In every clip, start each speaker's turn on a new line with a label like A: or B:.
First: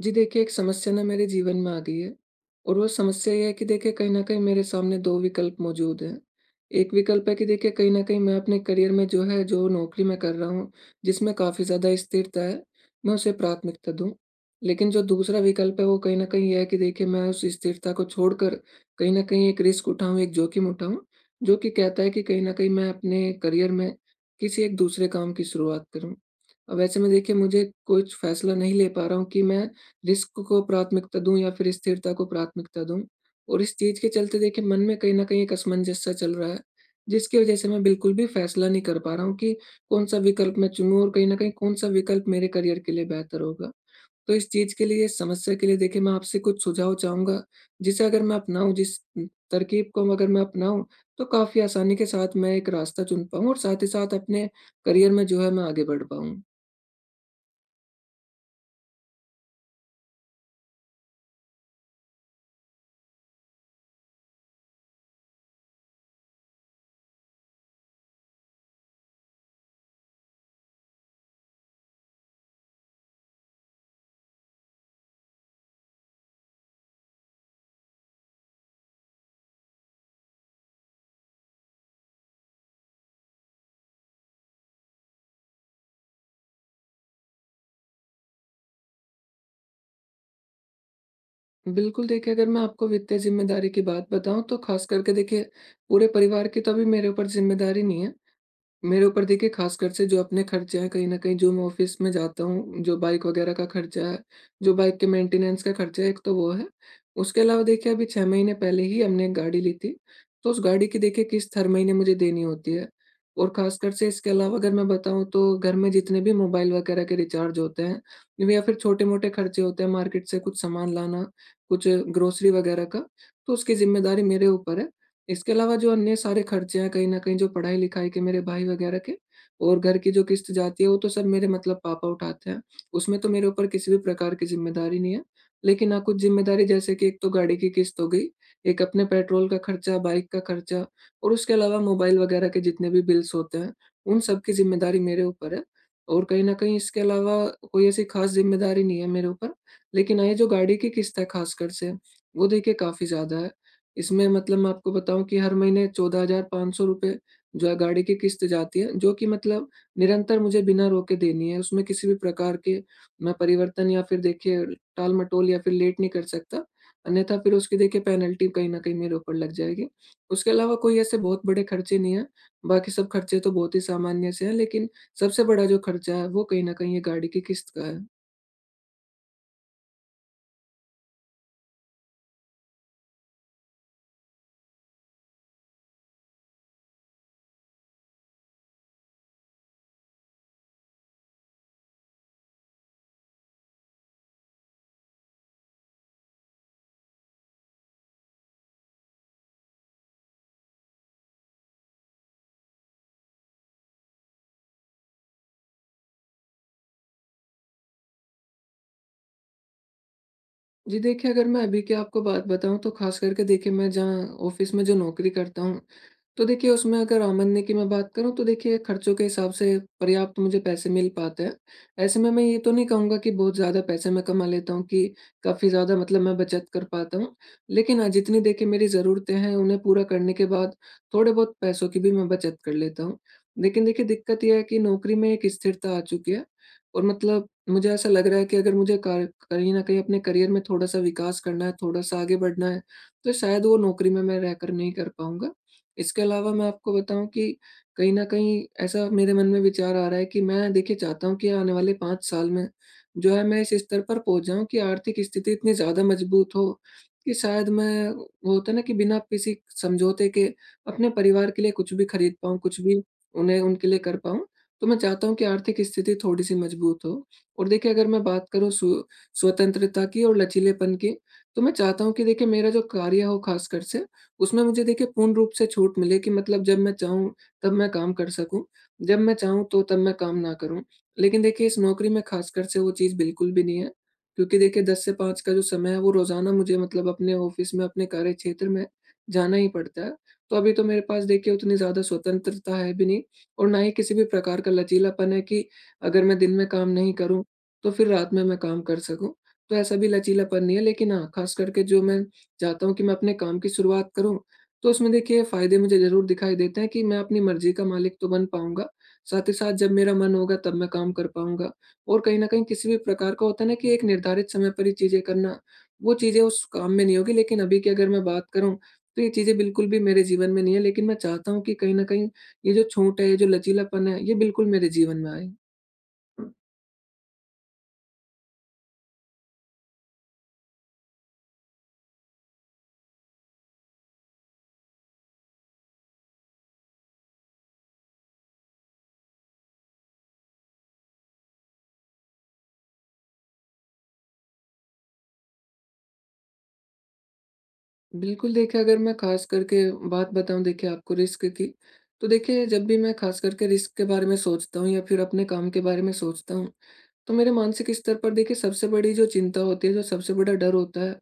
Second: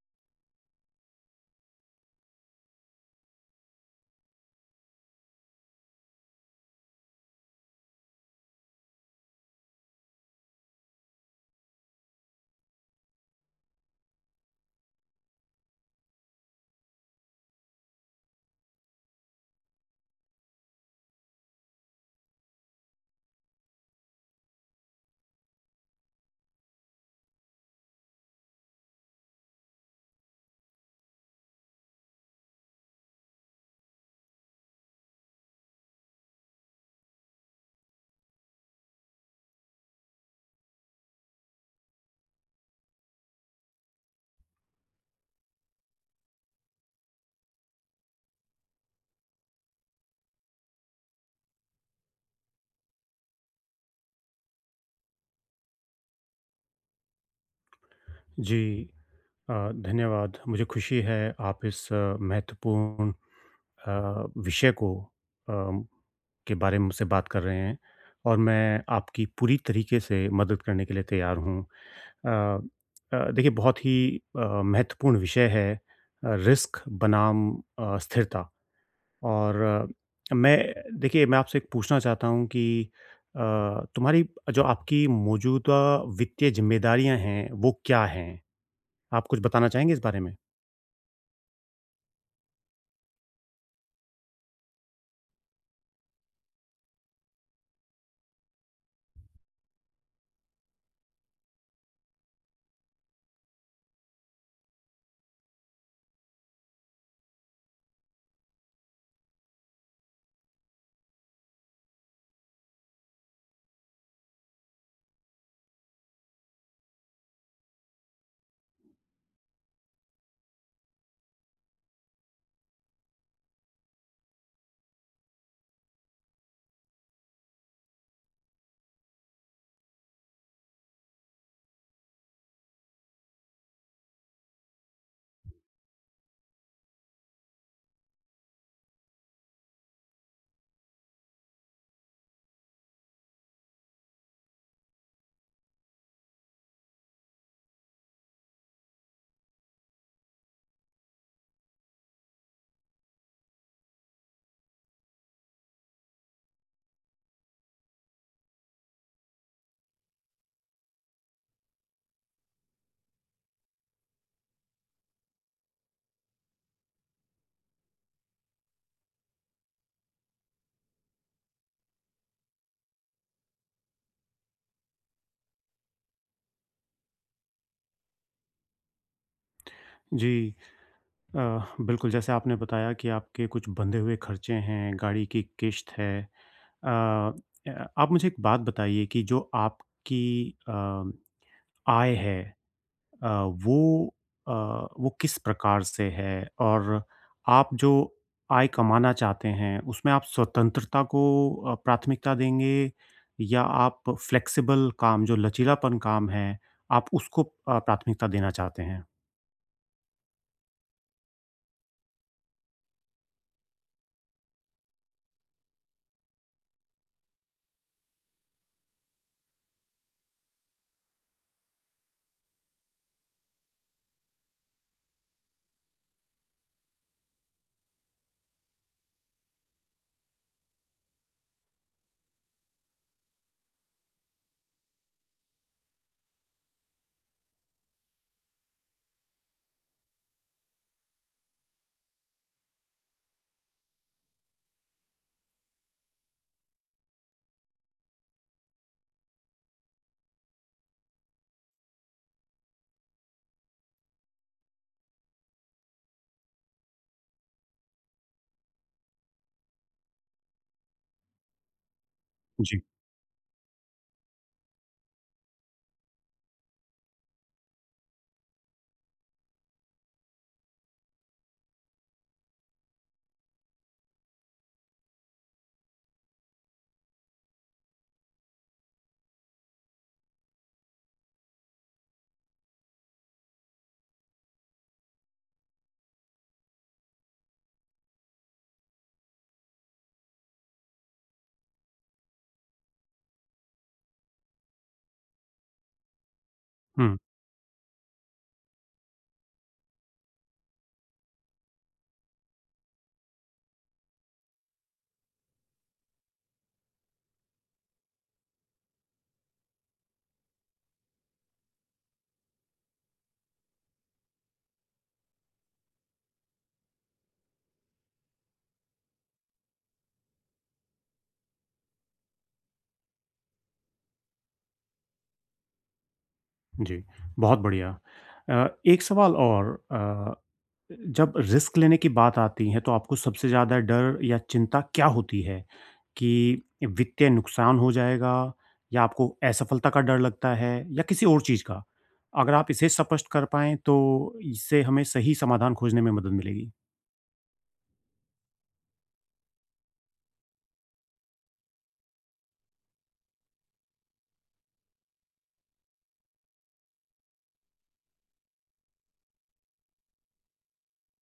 A: जी, देखिए एक समस्या ना मेरे जीवन में आ गई है और वो समस्या ये है कि देखिए कहीं न कहीं मेरे सामने 2 विकल्प मौजूद हैं। 1 विकल्प है कि देखिए कहीं न कहीं मैं अपने करियर में जो है, जो नौकरी मैं कर रहा हूँ, जिसमें काफ़ी ज़्यादा स्थिरता है, मैं उसे प्राथमिकता दूँ। लेकिन जो दूसरा विकल्प है वो कहीं न कहीं ये है कि देखिए मैं उस स्थिरता को छोड़कर कहीं न कहीं एक रिस्क उठाऊँ, एक जोखिम उठाऊँ। जो कि कहता है कि कहीं न कहीं मैं अपने करियर में किसी एक दूसरे काम की शुरुआत करूँ। अब ऐसे में देखिए मुझे कुछ फ़ैसला नहीं ले पा रहा हूँ कि मैं रिस्क को प्राथमिकता दूँ या फ़िर स्थिरता को प्राथमिकता दूँ। और इस चीज़ के चलते देखिए मन में कहीं न कहीं एक असमंजस सा चल रहा है। जिसकी वजह से मैं बिल्कुल भी फ़ैसला नहीं कर पा रहा हूँ कि कौन-सा विकल्प मैं चुनूँ और कहीं न कहीं कौन-सा विकल्प मेरे करियर के लिए बेहतर होगा। तो इस चीज़ के लिए, इस समस्या के लिए देखिए मैं आपसे कुछ सुझाव चाहूँगा जिसे अगर मैं अपनाऊँ, जिस तरकीब को अगर मैं अपनाऊँ। तो काफ़ी आसानी के साथ मैं एक रास्ता चुन पाऊँ और साथ ही साथ अपने करियर में जो है मैं आगे बढ़ पाऊँ।
B: जी, अ, धन्यवाद। मुझे खुशी है आप इस महत्वपूर्ण अ, विषय को अ, के बारे में मुझसे बात कर रहे हैं और मैं आपकी पूरी तरीके से मदद करने के लिए तैयार हूँ। अ अ, देखिए बहुत ही अ, महत्वपूर्ण विषय है अ, रिस्क बनाम अ, स्थिरता। और मैं देखिए, मैं आपसे एक पूछना चाहता हूँ कि अ, तुम्हारी जो आपकी मौजूदा वित्तीय ज़िम्मेदारियाँ हैं, वो क्या हैं? आप कुछ बताना चाहेंगे इस बारे में?
A: बिल्कुल देखिए, अगर मैं आपको वित्तीय जिम्मेदारी की बात बताऊँ, तो ख़ास करके देखिए पूरे परिवार की तो अभी मेरे ऊपर जिम्मेदारी नहीं है। मेरे ऊपर देखिए ख़ास कर से जो अपने खर्चे हैं कहीं न कहीं जो मैं ऑफ़िस में जाता हूँ, जो बाइक वग़ैरह का खर्चा है, जो बाइक के मेंटेनेंस का खर्चा है, एक तो वो है। उसके अलावा देखिए अभी 6 महीने पहले ही हमने एक गाड़ी ली थी। तो उस गाड़ी की देखिए किश्त हर महीने मुझे देनी होती है। और ख़ास कर से इसके अलावा अगर मैं बताऊँ, तो घर में जितने भी मोबाइल वग़ैरह के रिचार्ज होते हैं या फिर छोटे-मोटे खर्चे होते हैं मार्केट से कुछ सामान लाना, कुछ ग्रोसरी वग़ैरह का, तो उसकी जिम्मेदारी मेरे ऊपर है। इसके अलावा जो अन्य सारे खर्चे हैं, कहीं न कहीं जो पढ़ाई-लिखाई के मेरे भाई वग़ैरह के और घर की जो किश्त जाती है वो तो सर मेरे मतलब पापा उठाते हैं। उसमें तो मेरे ऊपर किसी भी प्रकार की जिम्मेदारी नहीं है। लेकिन हाँ कुछ जिम्मेदारी जैसे कि एक तो गाड़ी की किश्त हो गई, एक अपने पेट्रोल का खर्चा, बाइक का खर्चा और उसके अलावा मोबाइल वग़ैरह के जितने भी बिल्स होते हैं उन सब की जिम्मेदारी मेरे ऊपर है। और कहीं न कहीं इसके अलावा कोई ऐसी ख़ास जिम्मेदारी नहीं है मेरे ऊपर। लेकिन हाँ ये जो गाड़ी की किश्त है ख़ास कर से वो देखिए काफ़ी ज़्यादा है। इसमें मतलब मैं आपको बताऊँ कि हर महीने ₹14,500 जो है गाड़ी की किश्त जाती है जो कि मतलब निरंतर मुझे बिना रोके देनी है। उसमें किसी भी प्रकार के ना परिवर्तन या फिर देखिए टाल-मटोल या फिर लेट नहीं कर सकता। अन्यथा फिर उसकी देखिए पेनल्टी कहीं न कहीं मेरे ऊपर लग जाएगी। उसके अलावा कोई ऐसे बहुत बड़े खर्चे नहीं हैं। बाकी सब खर्चे तो बहुत ही सामान्य से हैं लेकिन सबसे बड़ा जो खर्चा है, वो कहीं न कहीं ये गाड़ी की किश्त का है।
B: जी, अ, बिल्कुल जैसे आपने बताया कि आपके कुछ बँधे हुए खर्चे हैं। गाड़ी की किश्त है अ, आप मुझे एक बात बताइए कि जो आपकी अम, आय है अ, वो अ, वो किस प्रकार से है और आप जो आय कमाना चाहते हैं उसमें आप स्वतंत्रता को अ, प्राथमिकता देंगे या आप फ्लेक्सिबल काम जो लचीलापन काम है, आप उसको अ, प्राथमिकता देना चाहते हैं?
A: जी, देखिए, अगर मैं अभी की आपको बात बताऊँ तो ख़ास करके देखिए मैं जहाँ ऑफ़िस में जो नौकरी करता हूँ तो देखिए उसमें अगर आमदनी की मैं बात करूँ तो देखिए खर्चों के हिसाब से पर्याप्त मुझे पैसे मिल पाते हैं। ऐसे में मैं ये तो नहीं कहूँगा कि बहुत ज़्यादा पैसे मैं कमा लेता हूँ कि काफ़ी ज़्यादा मतलब मैं बचत कर पाता हूँ, लेकिन हाँ जितनी देखिए मेरी ज़रूरतें हैं उन्हें पूरा करने के बाद थोड़े-बहुत पैसों की भी मैं बचत कर लेता हूँ, लेकिन देखिए दिक्कत ये है कि नौकरी में एक स्थिरता आ चुकी है और मतलब मुझे ऐसा लग रहा है कि अगर मुझे क कहीं न कहीं अपने करियर में थोड़ा-सा विकास करना है, थोड़ा-सा आगे बढ़ना है तो शायद वो नौकरी में मैं रहकर नहीं कर पाऊँगा, इसके अलावा मैं आपको बताऊँ कि, कहीं न कहीं ऐसा मेरे मन में विचार आ रहा है कि मैं देखिए चाहता हूँ, कि आने वाले 5 साल में जो है मैं इस स्तर पर पहुँच जाऊँ कि आर्थिक स्थिति इतनी ज़्यादा मजबूत हो कि शायद मैं वो होता है ना कि बिना किसी समझौते के अपने परिवार के लिए कुछ भी खरीद पाऊँ, कुछ
B: जी।
A: भी उन्हें उनके लिए कर पाऊँ। तो मैं चाहता हूँ कि आर्थिक स्थिति थोड़ी-सी मजबूत हो और देखिए अगर मैं बात करूँ सु स्वतंत्रता की और लचीलेपन की तो मैं चाहता हूँ कि देखिए मेरा जो कार्य हो ख़ास कर से उसमें मुझे देखिए पूर्ण रूप से छूट मिले कि मतलब जब मैं चाहूँ तब मैं काम कर सकूँ जब मैं चाहूँ तो तब मैं काम ना करूँ। लेकिन देखिए इस नौकरी में ख़ास कर से वो चीज़ बिल्कुल भी नहीं है, क्योंकि देखिए 10 से 5 का जो समय है वो रोज़ाना मुझे मतलब अपने ऑफ़िस में, अपने कार्यक्षेत्र में जाना ही पड़ता है, तो अभी तो मेरे पास देखिए उतनी ज़्यादा स्वतंत्रता है भी नहीं और ना ही किसी भी प्रकार का लचीलापन है कि अगर मैं दिन में काम नहीं
B: हुँ।
A: करूँ तो फिर रात में मैं काम कर सकूँ। तो ऐसा भी लचीलापन नहीं है लेकिन हाँ ख़ास करके जो मैं चाहता हूँ कि मैं अपने काम की शुरुआत करूँ तो उसमें देखिए फ़ायदे मुझे ज़रूर दिखाई देते हैं कि मैं अपनी मर्जी का मालिक तो बन पाऊँगा साथ ही साथ जब मेरा मन होगा तब मैं काम कर पाऊँगा और कहीं न कहीं किसी भी प्रकार का होता है ना कि एक निर्धारित समय पर ही चीज़ें करना वो चीज़ें उस काम में नहीं होगी। लेकिन अभी की अगर मैं बात करूँ तो ये चीजें बिल्कुल भी मेरे जीवन में नहीं हैं लेकिन मैं चाहता हूँ कि कहीं न कहीं ये जो छूट है, ये जो लचीलापन है ये बिल्कुल मेरे जीवन में आए।
B: जी, बहुत बढ़िया, अ, एक सवाल और अ, जब रिस्क लेने की बात आती है तो आपको सबसे ज़्यादा डर या चिंता क्या होती है कि वित्तीय नुकसान हो जाएगा या आपको असफलता का डर लगता है या किसी और चीज़ का? अगर आप इसे स्पष्ट कर पाएँ तो इससे हमें सही समाधान खोजने में मदद मिलेगी।
A: बिल्कुल देखिए, अगर मैं ख़ास करके ब बात बताऊँ देखिए आपको रिस्क की, तो देखिए जब भी मैं ख़ास करके रिस्क के बारे में सोचता हूँ या फिर अपने काम के बारे में सोचता हूँ तो मेरे मानसिक स्तर पर देखिए सबसे बड़ी जो चिंता होती है, जो सबसे बड़ा डर होता है,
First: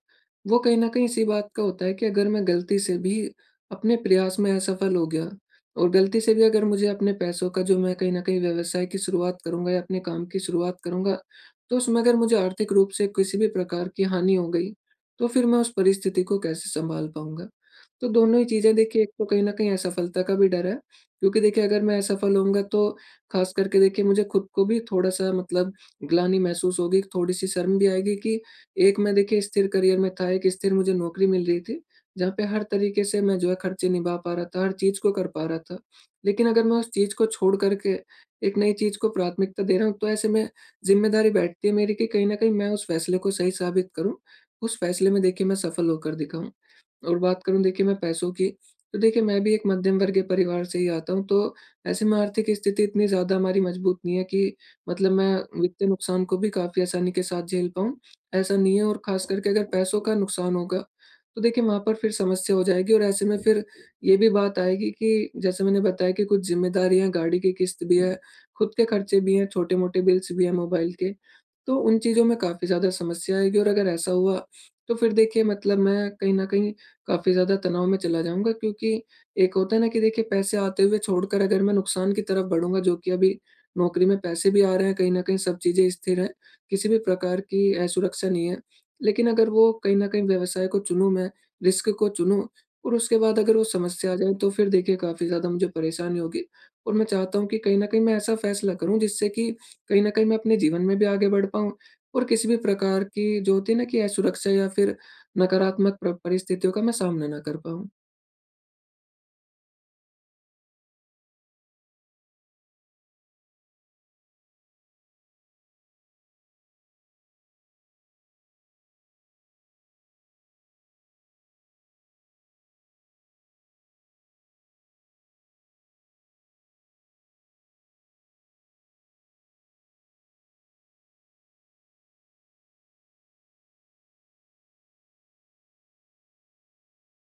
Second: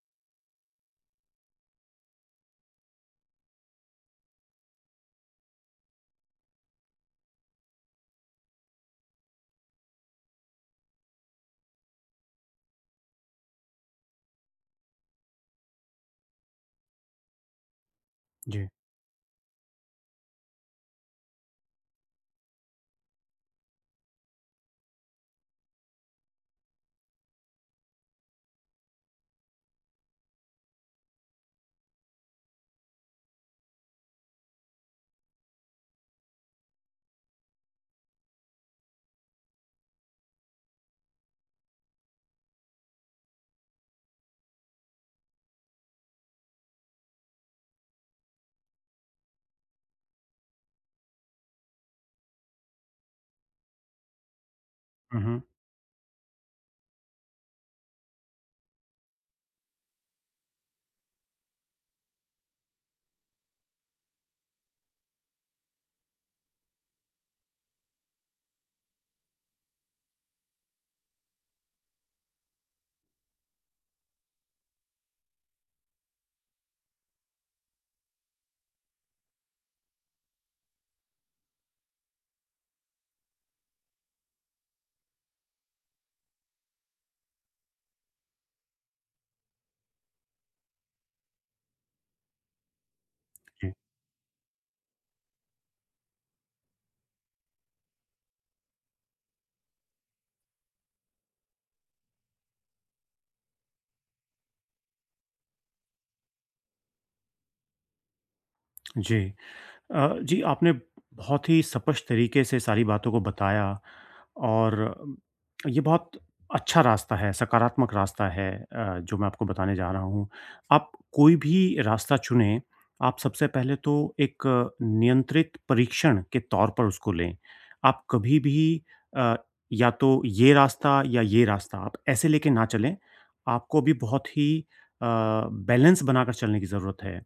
A: वो कहीं न कहीं इसी बात का होता है कि अगर मैं गलती से भी अपने प्रयास में असफल हो गया और गलती से भी अगर मुझे अपने पैसों का जो मैं कहीं न कहीं व्यवसाय की शुरुआत करूँगा या अपने काम की शुरुआत करूँगा। तो उसमें अगर मुझे आर्थिक रूप से किसी भी प्रकार की हानि हो गई, तो फिर मैं उस परिस्थिति को कैसे सँभाल पाऊँगा? तो दोनों ही
B: जी।
A: चीज़ें देखिए, एक तो कहीं न कहीं असफलता का भी डर है क्योंकि देखिए अगर मैं असफल होऊँगा तो ख़ास करके देखिए मुझे खुद को भी थोड़ा-सा मतलब ग्लानि महसूस होगी। एक थोड़ी-सी शर्म भी आएगी कि एक मैं देखिए स्थिर करियर में था, एक स्थिर मुझे नौकरी मिल रही थी। जहाँ पे हर तरीके से मैं जो है खर्चे निभा पा रहा था, हर चीज़ को कर पा रहा था। लेकिन अगर मैं उस चीज को छोड़ कर के एक नई चीज को प्राथमिकता दे रहा हूँ तो ऐसे में जिम्मेदारी बैठती है मेरी कि कहीं न कहीं मैं उस फैसले को सही साबित करूँ, उस फैसले में देखिए मैं सफल होकर दिखाऊँ और बात करूँ देखिए मैं पैसों की, तो देखिए मैं भी एक मध्यम वर्गीय के परिवार से ही आता हूँ तो ऐसे में आर्थिक स्थिति इतनी ज़्यादा हमारी मजबूत नहीं है कि मतलब
B: हुँ,
A: मैं
B: हुँ।
A: वित्तीय नुकसान को भी काफ़ी आसानी के साथ झेल पाऊँ। ऐसा नहीं है और ख़ास करके अगर पैसों का नुकसान होगा, तो देखिए वहाँ पर फिर समस्या हो जाएगी। और ऐसे में फिर ये भी बात आएगी कि जैसे मैंने बताया कि कुछ ज़िम्मेदारियाँ हैं, गाड़ी की किश्त भी है, खुद के खर्चे भी हैं, छोटे-मोटे बिल्स भी हैं मोबाइल के। तो उन चीज़ों में काफ़ी ज़्यादा समस्या आएगी और अगर ऐसा हुआ तो फिर देखिए मतलब मैं कहीं न कहीं काफ़ी ज़्यादा तनाव में चला जाऊँगा। क्योंकि एक होता है ना कि देखिए पैसे आते हुए छोड़कर अगर मैं नुकसान की तरफ बढ़ूँगा जो कि, अभी नौकरी में पैसे भी आ रहे हैं, कहीं न कहीं सब चीज़ें स्थिर हैं, किसी भी प्रकार की असुरक्षा नहीं है। लेकिन अगर वो कहीं न कहीं व्यवसाय को चुनूँ मैं, रिस्क को चुनूँ और उसके बाद अगर वो
B: जी।
A: समस्या आ जाए तो फिर देखिए काफ़ी ज़्यादा मुझे परेशानी होगी। और मैं चाहता हूँ कि कहीं न कहीं मैं ऐसा फैसला करूँ जिससे कि कहीं न कहीं मैं अपने जीवन में भी आगे बढ़ पाऊँ और किसी भी प्रकार की जो होती है ना कि असुरक्षा या फिर नकारात्मक प्र परिस्थितियों का मैं सामना ना कर पाऊँ।
B: जी, अ, जी, आपने बहुत ही स्पष्ट तरीक़े से सारी बातों को बताया और ये बहुत अच्छा रास्ता है, सकारात्मक रास्ता है अ, जो मैं आपको बताने जा रहा हूँ, आप कोई भी रास्ता चुनें, आप सबसे पहले तो एक नियंत्रित परीक्षण के तौर पर उसको लें, आप कभी भी अ, या तो ये रास्ता, या ये रास्ता, आप ऐसे लेके ना चलें आपको भी बहुत ही अ, बैलेंस बनाकर चलने की ज़रूरत है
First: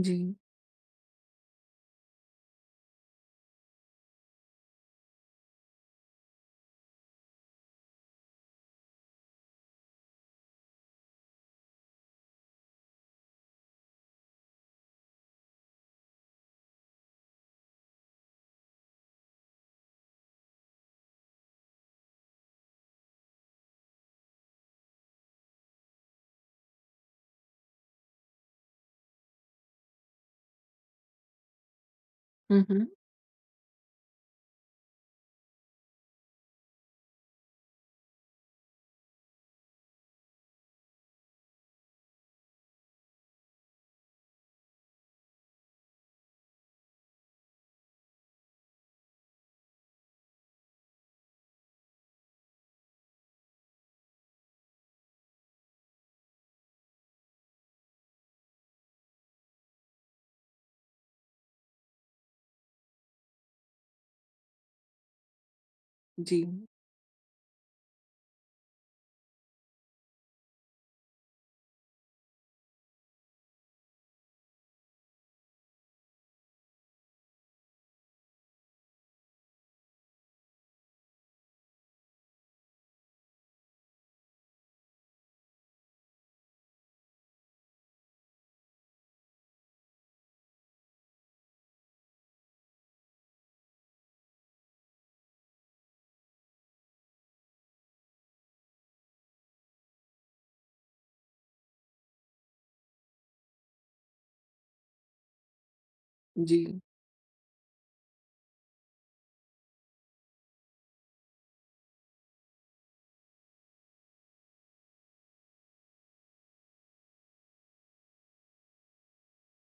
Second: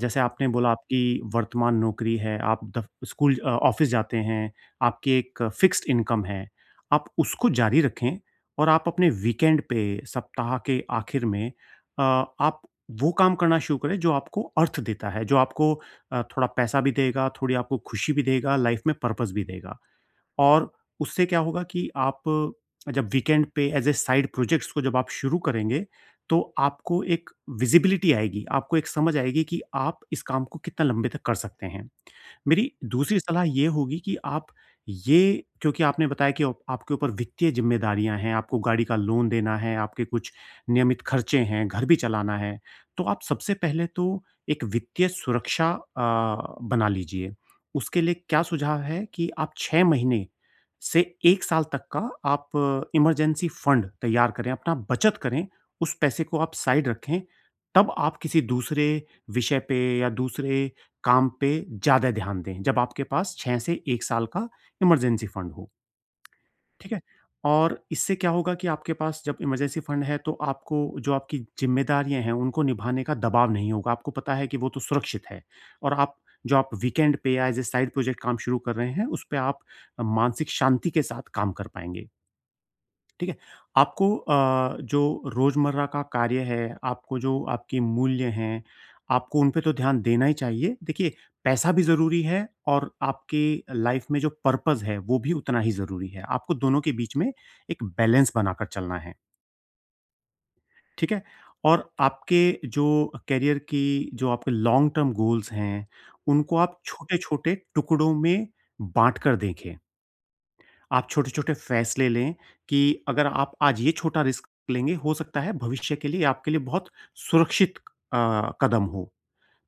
B: जैसे आपने बोला आपकी वर्तमान नौकरी है, आप दफ स्कूल अ, ऑफ़िस जाते हैं, आपकी एक फ़िक्स्ड इंकम है आप उसको जारी रखें और आप अपने वीकेंड पे सप्ताह के आखिर में अ, आप वो काम करना शुरू करें जो आपको अर्थ देता है, जो आपको अ, थोड़ा पैसा भी देगा, थोड़ी आपको खुशी भी देगा, लाइफ़ में पर्पस भी देगा और उससे क्या होगा कि आप जब वीकेंड पे एज़ ए साइड प्रोजेक्ट्स को जब आप शुरू करेंगे तो आपको एक विज़िबिलिटी आएगी, आपको एक समझ आएगी कि आप इस काम को कितना लंबे तक कर सकते हैं।
A: हुँ,
B: मेरी
A: हुँ।
B: दूसरी सलाह ये होगी कि आप ये क्योंकि आपने बताया कि आपके ऊपर वित्तीय जिम्मेदारियाँ हैं, आपको गाड़ी का लोन देना है, आपके कुछ नियमित खर्चे हैं, घर भी चलाना है तो आप सबसे पहले तो एक वित्तीय सुरक्षा अ, बना लीजिए उसके लिए क्या सुझाव है कि आप 6 महीने से 1 साल तक का आप इमरजेंसी फंड तैयार करें, अपना बचत करें उस पैसे को आप साइड रखें तब आप किसी दूसरे विषय पे या दूसरे काम पे ज़्यादा ध्यान दें जब आपके पास 6 से 1 साल का इमरजेंसी फंड हो।
A: जी।
B: ठीक है, और इससे क्या होगा कि आपके पास जब इमरजेंसी फंड है तो आपको जो आपकी जिम्मेदारियाँ हैं उनको निभाने का दबाव नहीं होगा, आपको पता है कि वो तो सुरक्षित है और आप जो आप वीकेंड पे एज़ ए साइड प्रोजेक्ट काम शुरू कर रहे हैं उस पे आप मानसिक शांति के साथ काम कर पाएँगे। ठीक है, आपको अ, जो रोज़मर्रा का कार्य है, आपको जो आपकी मूल्य हैं, आपको उन पे तो ध्यान देना ही चाहिए देखिए पैसा भी ज़रूरी है और आपकी लाइफ़ में जो पर्पस है वो भी उतना ही ज़रूरी है। आपको दोनों के बीच में एक बैलेंस बनाकर चलना है। ठीक है। और आपके जो अ, करियर की जो आपके लॉन्ग-टर्म गोल्स हैं, उनको
A: जी।
B: आप छोटे-छोटे टुकड़ों में बाँट कर देखें। आप छोटे-छोटे फ़ैसले लें कि अगर आप आज ये छोटा रिस्क लेंगे हो सकता है भविष्य के लिए आपके लिए बहुत सुरक्षित अ, कदम हो।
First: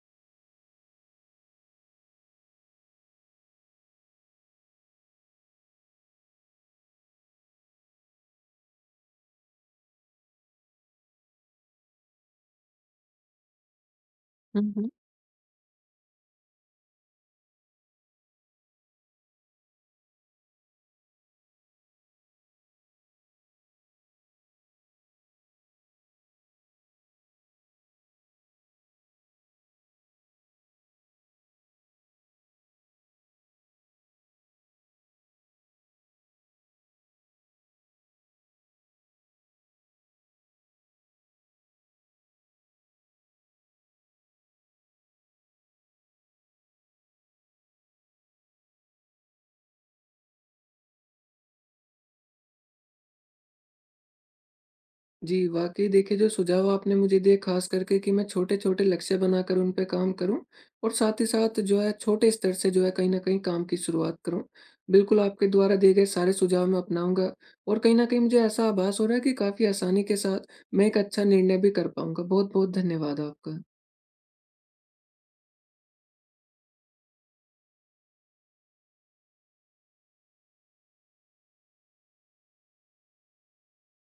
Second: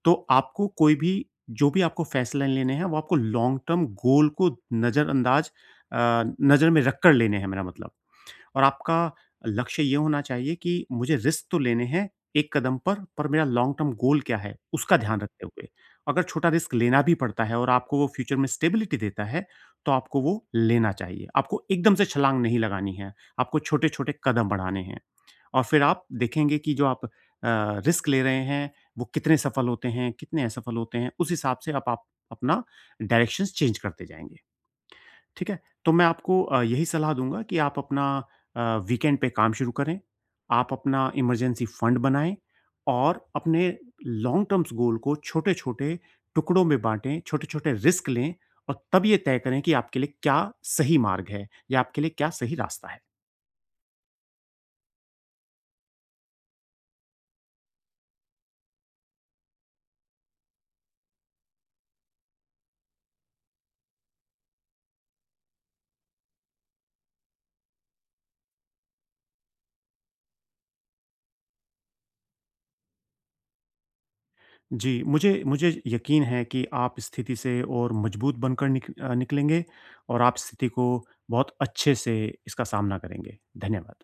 B: तो आपको कोई भी जो भी आपको फ़ैसले लेने हैं वो आपको लॉन्ग-टर्म गोल को नज़रअंदाज अ, नज़र में रखकर लेने हैं मेरा मतलब। और आपका लक्ष्य ये होना चाहिए कि मुझे रिस्क तो लेने हैं एक कदम पर, पर मेरा लॉन्ग-टर्म गोल क्या है,
A: हुँ, हुँ।
B: उसका ध्यान रखते हुए। अगर छोटा रिस्क लेना भी पड़ता है और आपको वो फ्यूचर में स्टेबिलिटी देता है, तो आपको वो लेना चाहिए। आपको एकदम से छलांग नहीं लगानी है, आपको छोटे-छोटे कदम बढ़ाने हैं। और फ़िर आप देखेंगे कि जो आप अ, रिस्क ले रहे हैं, वो कितने सफल होते हैं, कितने असफल होते हैं। उस हिसाब से अब आप अपना डायरेक्शन्स चेंज करते जाएँगे, ठीक है? तो मैं आपको अ, यही सलाह दूँगा कि आप अपना अ, वीकेंड पे काम शुरू करें, आप अपना इमरजेंसी फंड बनाएँ। और अपने लॉन्ग टर्म्स गोल को छोटे-छोटे टुकड़ों में बाँटें, छोटे-छोटे रिस्क लें। और तब ये तय करें कि आपके लिए क्या सही मार्ग है या आपके लिए क्या सही रास्ता है।
A: जी, वाक़ई देखिए जो सुझाव आपने मुझे दिए खास करके कि मैं छोटे-छोटे लक्ष्य बनाकर उन पे काम करूँ और साथ ही साथ जो है छोटे स्तर से जो है कहीं न कहीं काम की शुरुआत करूँ। बिल्कुल, आपके द्वारा दिए गए सारे सुझाव मैं अपनाऊँगा और कहीं न कहीं मुझे ऐसा आभास हो रहा है कि काफ़ी आसानी के साथ मैं एक अच्छा निर्णय भी कर पाऊँगा। बहुत-बहुत धन्यवाद आपका।
B: जी, मुझे मुझे यकीन है कि आप स्थिति से और मजबूत बनकर निक अ, निकलेंगे और आप स्थिति को बहुत अच्छे से इसका सामना करेंगे। धन्यवाद।